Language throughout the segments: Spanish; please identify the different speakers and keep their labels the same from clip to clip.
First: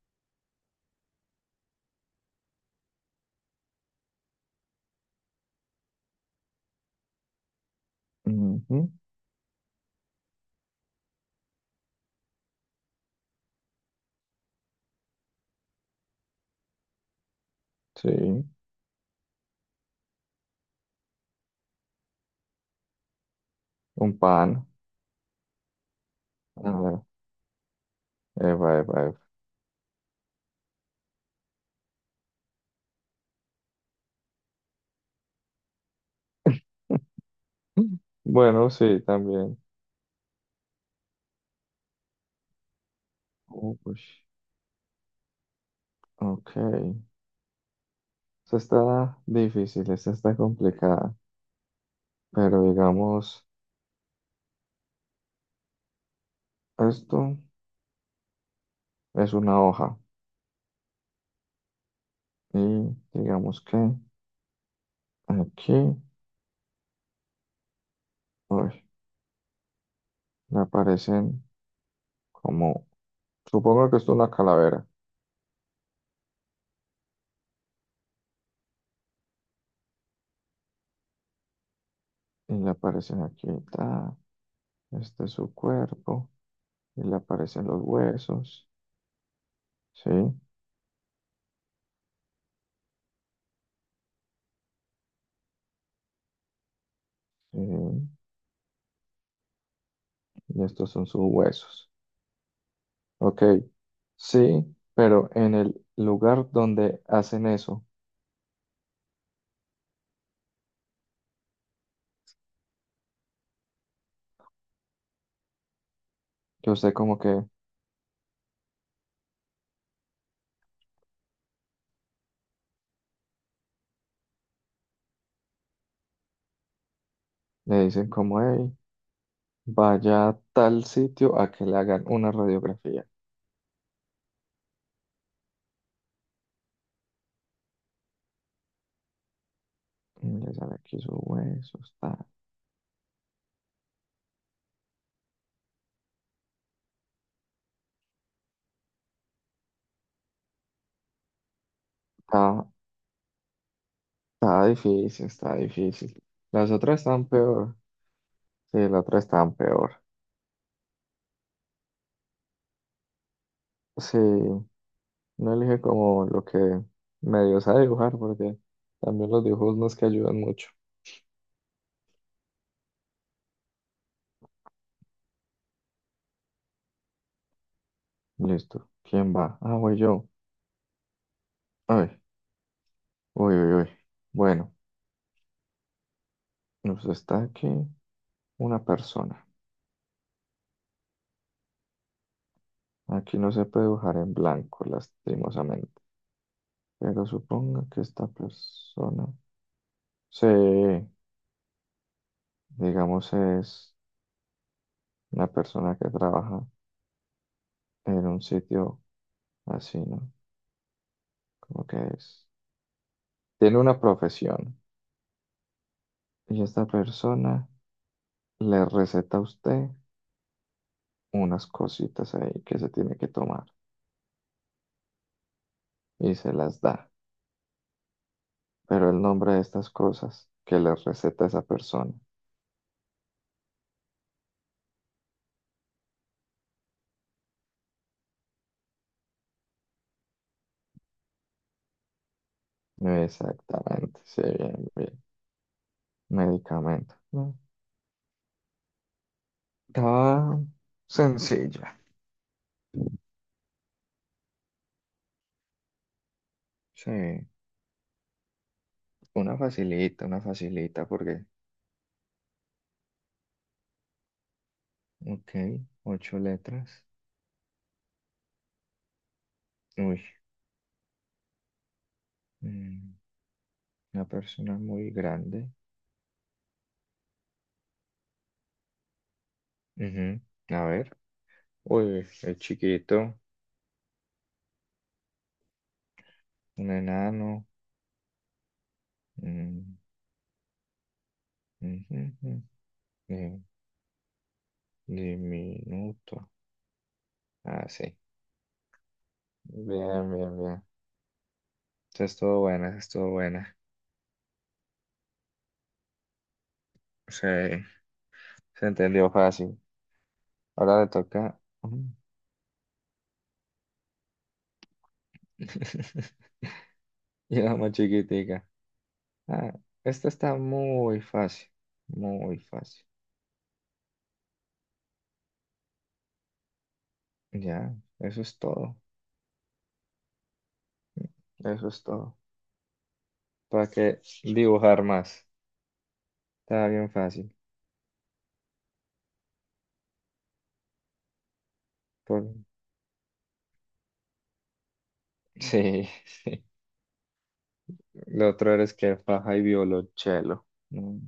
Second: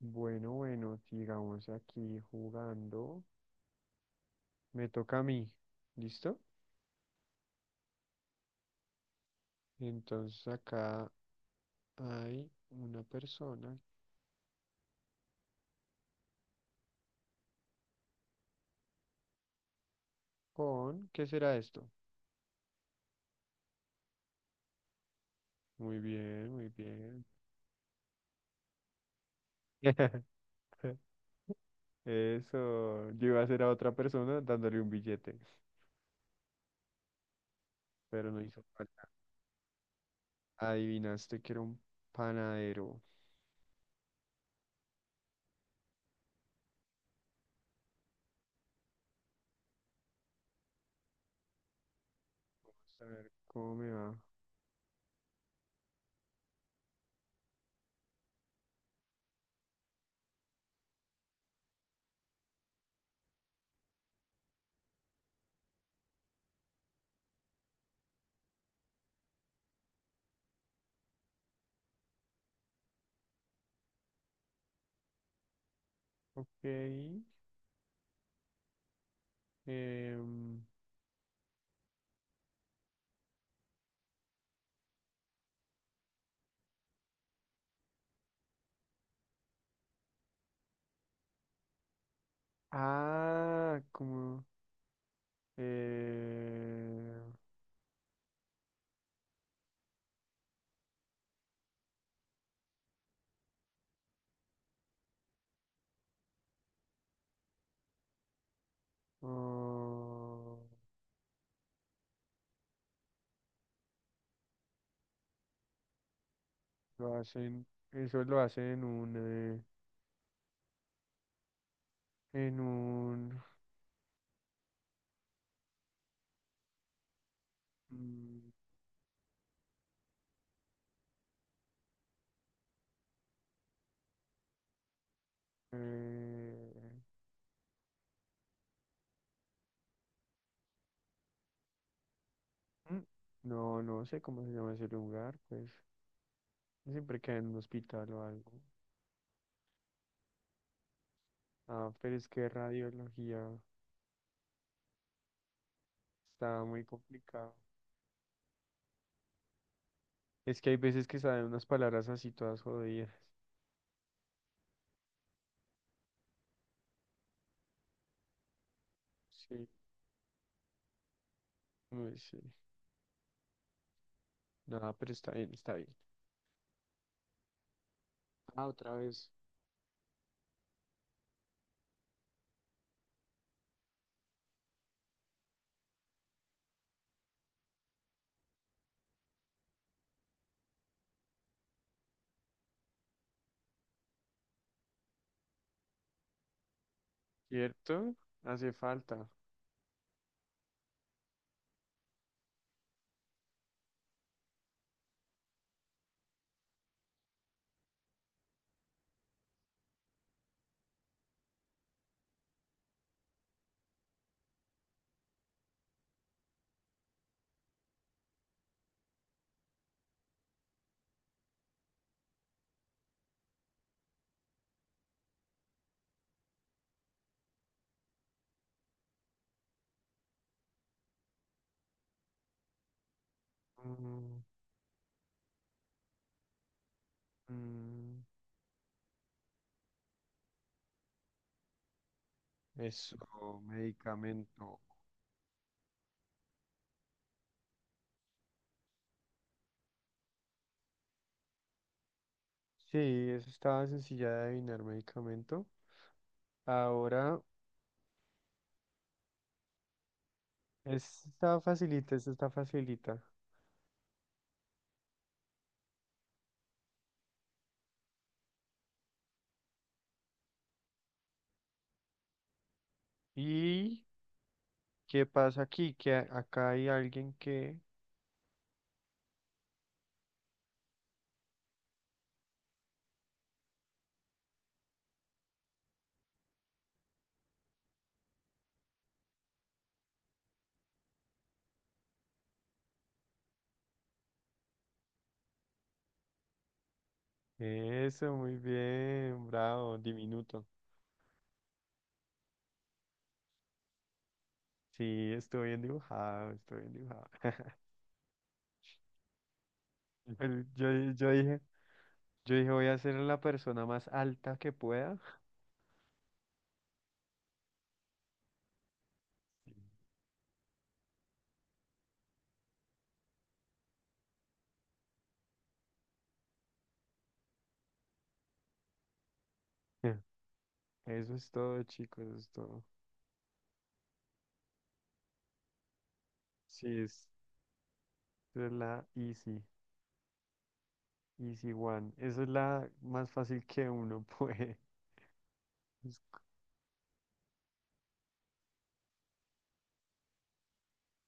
Speaker 1: Bueno, bueno, sigamos aquí jugando. Me toca a mí. ¿Listo?
Speaker 2: Ujú,
Speaker 1: Entonces acá hay una persona
Speaker 2: sí,
Speaker 1: con... ¿Qué será esto?
Speaker 2: un pan.
Speaker 1: Muy bien, muy
Speaker 2: A ver,
Speaker 1: bien.
Speaker 2: eva, eva, eva.
Speaker 1: Eso. Yo iba a hacer a otra persona dándole un billete, pero no hizo
Speaker 2: Bueno, sí,
Speaker 1: falta.
Speaker 2: también.
Speaker 1: Adivinaste que era un panadero.
Speaker 2: Uy, ok. Esta está difícil, esta está complicada, pero
Speaker 1: Vamos a ver
Speaker 2: digamos,
Speaker 1: cómo me va.
Speaker 2: esto es una hoja y digamos que aquí, uy, le aparecen como, supongo que esto es una calavera
Speaker 1: Ok. em,
Speaker 2: y le aparecen aquí, ta, este es su cuerpo y le aparecen los huesos, ¿sí?
Speaker 1: ah, em,
Speaker 2: Sí. Y estos son sus huesos. Ok, sí, pero en el lugar donde hacen eso,
Speaker 1: Ah,
Speaker 2: que usted
Speaker 1: lo
Speaker 2: como que
Speaker 1: hacen, eso lo hacen en un,
Speaker 2: le dicen como,
Speaker 1: mm,
Speaker 2: hey, vaya a tal sitio a que le hagan una radiografía.
Speaker 1: eh,
Speaker 2: Y le sale aquí su hueso.
Speaker 1: mm, no, no sé cómo se llama ese lugar, pues siempre queda en un hospital o algo. Ah, pero es que
Speaker 2: Está,
Speaker 1: radiología
Speaker 2: está difícil, está difícil.
Speaker 1: está
Speaker 2: Las
Speaker 1: muy
Speaker 2: otras están
Speaker 1: complicado.
Speaker 2: peor. Sí, las otras están peor.
Speaker 1: Es que hay veces que salen unas palabras así todas jodidas.
Speaker 2: Sí, no elige como lo que medio sabe dibujar porque también los
Speaker 1: Sí,
Speaker 2: dibujos no es que ayudan mucho.
Speaker 1: muy sí. Nada, pero está bien, está bien. Ah,
Speaker 2: Listo.
Speaker 1: otra vez.
Speaker 2: ¿Quién va? Ah, voy yo. Ay. Uy, uy, uy. Bueno, nos está aquí una persona. Aquí no se puede dibujar en blanco, lastimosamente. Pero suponga que
Speaker 1: ¿Cierto?
Speaker 2: esta
Speaker 1: Hace
Speaker 2: persona,
Speaker 1: falta.
Speaker 2: sí, digamos, es una persona que trabaja en un sitio así, ¿no? Como que es. Tiene una profesión. Y esta persona le receta a usted unas cositas ahí que se tiene que tomar y se las da. Pero el nombre de estas cosas que le receta esa persona.
Speaker 1: Mm, mm. Eso,
Speaker 2: Exactamente, sí,
Speaker 1: medicamento.
Speaker 2: bien, bien. Medicamento, ¿no? Estaba sencilla.
Speaker 1: Sí, eso estaba sencilla de adivinar, medicamento.
Speaker 2: Sí,
Speaker 1: Ahora,
Speaker 2: una facilita,
Speaker 1: esta
Speaker 2: porque,
Speaker 1: está facilita, esta está facilita.
Speaker 2: ok, ocho letras. Uy, mm,
Speaker 1: ¿Y
Speaker 2: una persona muy
Speaker 1: qué pasa
Speaker 2: grande.
Speaker 1: aquí? Que acá hay alguien que...
Speaker 2: Ujú. A ver, uy, es chiquito, un enano. Mm, ujú, ujú, eh, diminuto. Ah, sí.
Speaker 1: Eso, muy bien, bravo,
Speaker 2: Bien, bien,
Speaker 1: diminuto.
Speaker 2: bien. Esa estuvo buena, esa estuvo buena.
Speaker 1: Sí, estoy bien dibujado, estoy bien dibujado.
Speaker 2: Sí, se entendió fácil.
Speaker 1: Pero Yo,
Speaker 2: Ahora le
Speaker 1: yo
Speaker 2: toca.
Speaker 1: dije,
Speaker 2: Mm.
Speaker 1: yo dije, voy a ser la persona más alta que pueda.
Speaker 2: Y la más chiquitica. Ah, esta está muy fácil. Muy fácil. Ya, eso es todo.
Speaker 1: Eso es todo,
Speaker 2: Eso es
Speaker 1: chicos,
Speaker 2: todo.
Speaker 1: eso es todo.
Speaker 2: ¿Para qué dibujar más?
Speaker 1: Sí,
Speaker 2: Está bien fácil.
Speaker 1: es la easy. Easy One. Esa es
Speaker 2: Por-
Speaker 1: la más fácil que uno puede.
Speaker 2: Sí, lo otro eres que faja y violonchelo. Mm.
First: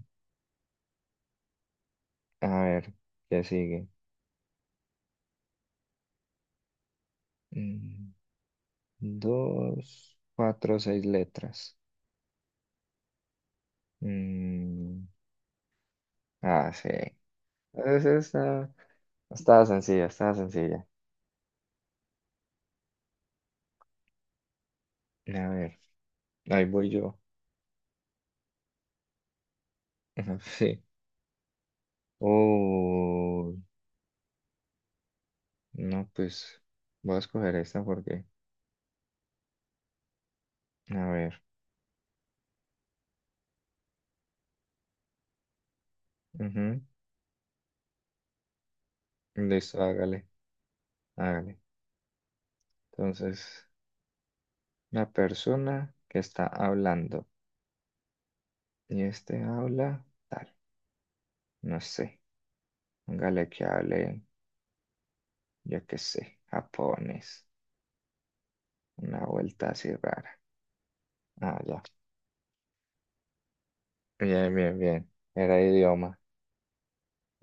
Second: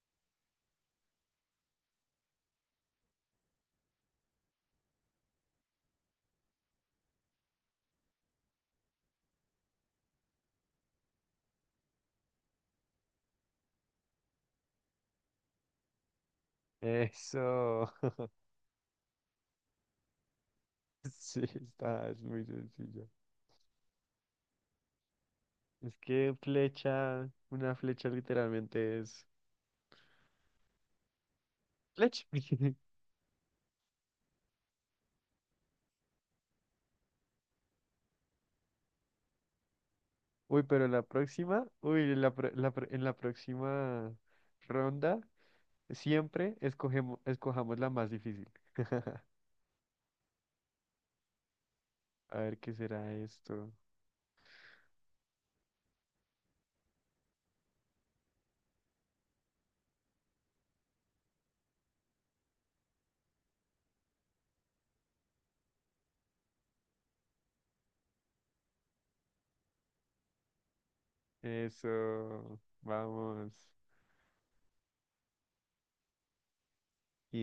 Speaker 2: A ver, ¿qué sigue? Mm, Dos, cuatro, seis letras. Mm, Ah, sí.
Speaker 1: Eso.
Speaker 2: Está está sencilla, está sencilla.
Speaker 1: Sí, está, es muy sencillo.
Speaker 2: A ver,
Speaker 1: Es que
Speaker 2: ahí voy yo.
Speaker 1: flecha, una flecha literalmente es
Speaker 2: Ajá, sí.
Speaker 1: flecha.
Speaker 2: Oh, no, pues voy a escoger esta porque,
Speaker 1: Uy, pero en la
Speaker 2: a ver,
Speaker 1: próxima, uy, en la, en la próxima ronda, siempre
Speaker 2: ujú.
Speaker 1: escogemos, escojamos la más difícil.
Speaker 2: Listo, hágale, hágale.
Speaker 1: A ver qué será
Speaker 2: Entonces,
Speaker 1: esto.
Speaker 2: una persona que está hablando y este habla, tal, no sé, hágale que hable, yo qué sé, japonés, una vuelta así rara. Ah, ya,
Speaker 1: Eso, vamos.
Speaker 2: bien, bien, bien, era idioma.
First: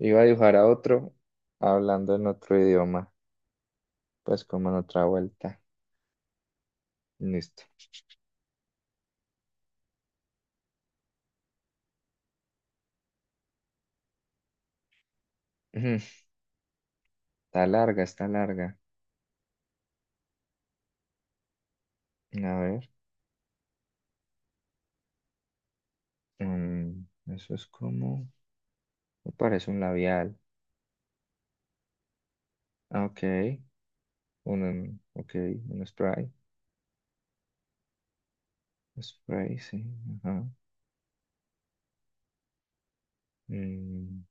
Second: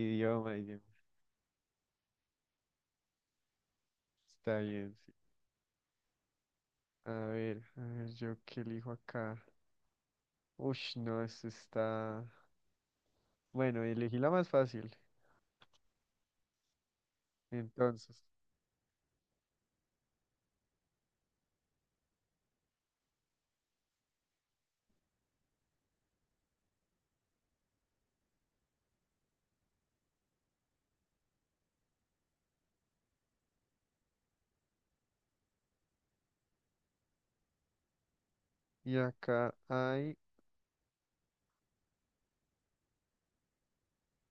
Speaker 2: Iba a dibujar a
Speaker 1: idioma.
Speaker 2: otro hablando en otro idioma, pues
Speaker 1: Está
Speaker 2: como en
Speaker 1: bien.
Speaker 2: otra vuelta. Listo.
Speaker 1: A ver, yo qué elijo acá. Uy, no, esto está. Bueno, elegí la más fácil.
Speaker 2: Ujú. Está larga,
Speaker 1: Entonces,
Speaker 2: está larga. A ver. mm, Eso es como. Me parece un labial. Ah, ok. Ok. Un spray.
Speaker 1: y acá
Speaker 2: Spray, sí.
Speaker 1: hay.
Speaker 2: Ajá. Mm,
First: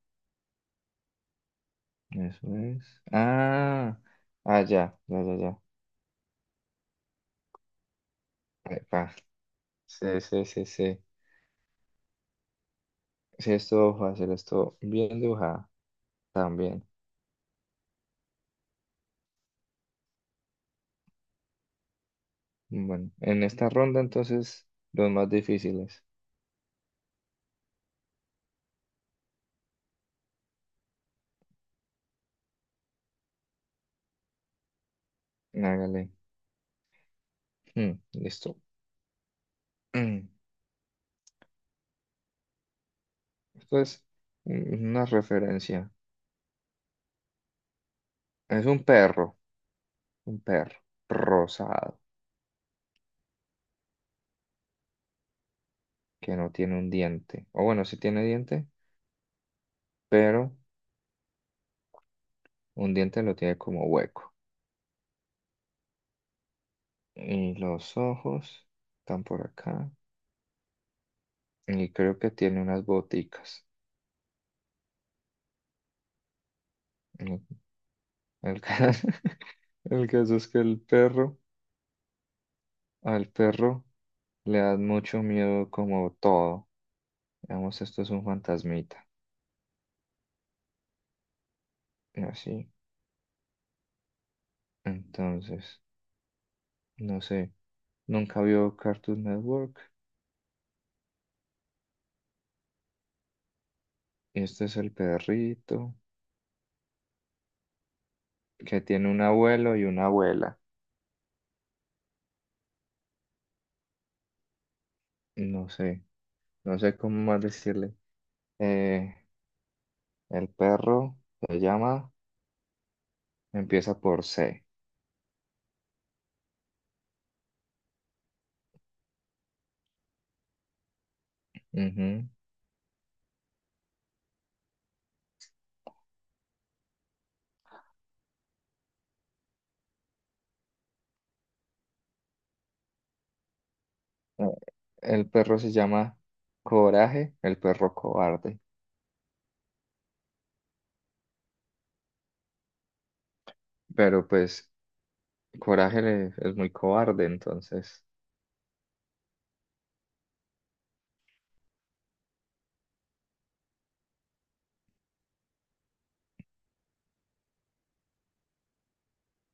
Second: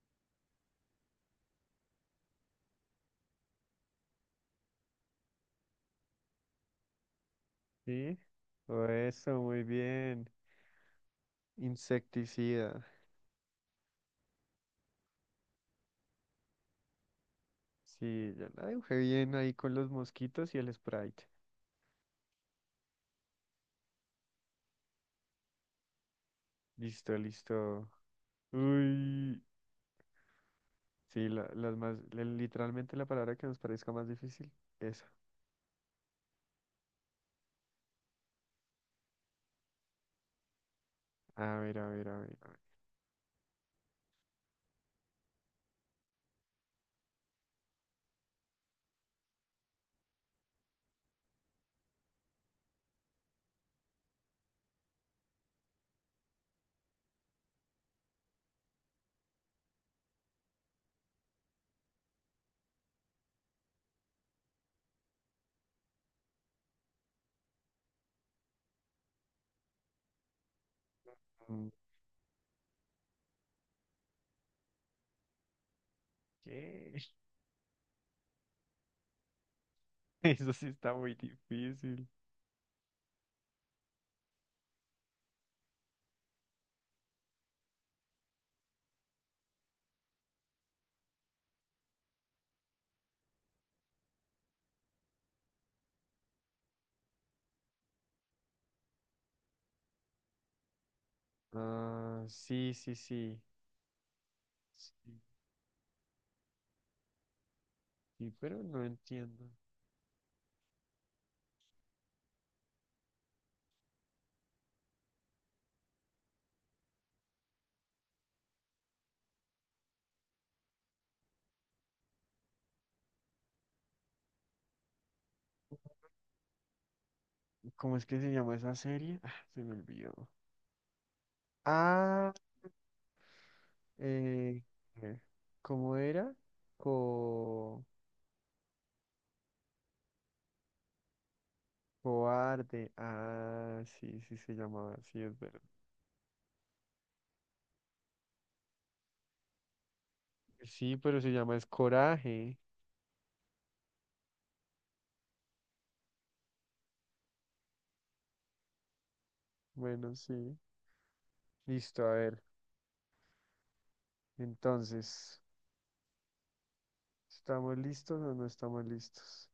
Speaker 2: eso es. Ah. Ah, ya. Ya, ya, ya.
Speaker 1: Sí, oh,
Speaker 2: Epa.
Speaker 1: eso, muy
Speaker 2: Sí,
Speaker 1: bien.
Speaker 2: sí, sí, sí.
Speaker 1: Insecticida.
Speaker 2: Sí, estuvo fácil. Esto bien dibujada. También.
Speaker 1: Sí, ya la dibujé bien ahí con los mosquitos y el Sprite.
Speaker 2: Bueno. En esta ronda, entonces, los más difíciles.
Speaker 1: Listo, listo. Uy, sí, la, las más. Literalmente la palabra que nos parezca más difícil, esa.
Speaker 2: Hágale. Mm, listo.
Speaker 1: A ver, a ver, a ver, a ver.
Speaker 2: Esto es una referencia. Es un perro rosado que no tiene un diente. O bueno, sí tiene diente, pero un diente lo tiene como hueco. Y los ojos están por acá.
Speaker 1: Mm,
Speaker 2: Y creo que tiene unas boticas.
Speaker 1: ¿qué?
Speaker 2: El, el ca- el caso es
Speaker 1: Eso
Speaker 2: que
Speaker 1: sí
Speaker 2: el
Speaker 1: está muy
Speaker 2: perro,
Speaker 1: difícil.
Speaker 2: al perro le da mucho miedo como todo. Digamos, esto es un fantasmita. Y así. Entonces, no sé. Nunca vio Cartoon Network.
Speaker 1: Ah, sí, sí, sí.
Speaker 2: Este es el
Speaker 1: Sí,
Speaker 2: perrito
Speaker 1: sí, pero
Speaker 2: que
Speaker 1: no
Speaker 2: tiene un
Speaker 1: entiendo.
Speaker 2: abuelo y una abuela. No sé, no sé cómo más decirle. Eh, el perro se llama, empieza por C.
Speaker 1: ¿Cómo es que se llama esa serie? Ah, se me olvidó.
Speaker 2: Ujú.
Speaker 1: Ah, eh, eh, ¿cómo era? Co cobarde. Ah, sí, sí
Speaker 2: Eh,
Speaker 1: se llamaba, sí,
Speaker 2: El
Speaker 1: es
Speaker 2: perro
Speaker 1: verdad.
Speaker 2: se llama Coraje, el perro cobarde.
Speaker 1: Sí, pero se llama es coraje.
Speaker 2: Pero pues Coraje es muy cobarde, entonces
Speaker 1: Bueno, sí. Listo, a ver. Entonces, ¿estamos listos o no estamos listos?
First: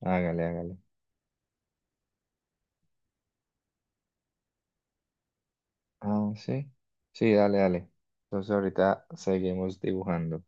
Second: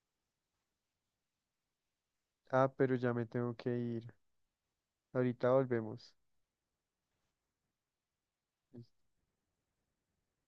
Speaker 2: hágale, hágale.
Speaker 1: Ah, pero ya me tengo que ir. Ahorita volvemos.
Speaker 2: Ah, sí, sí, dale, dale. Entonces ahorita seguimos dibujando.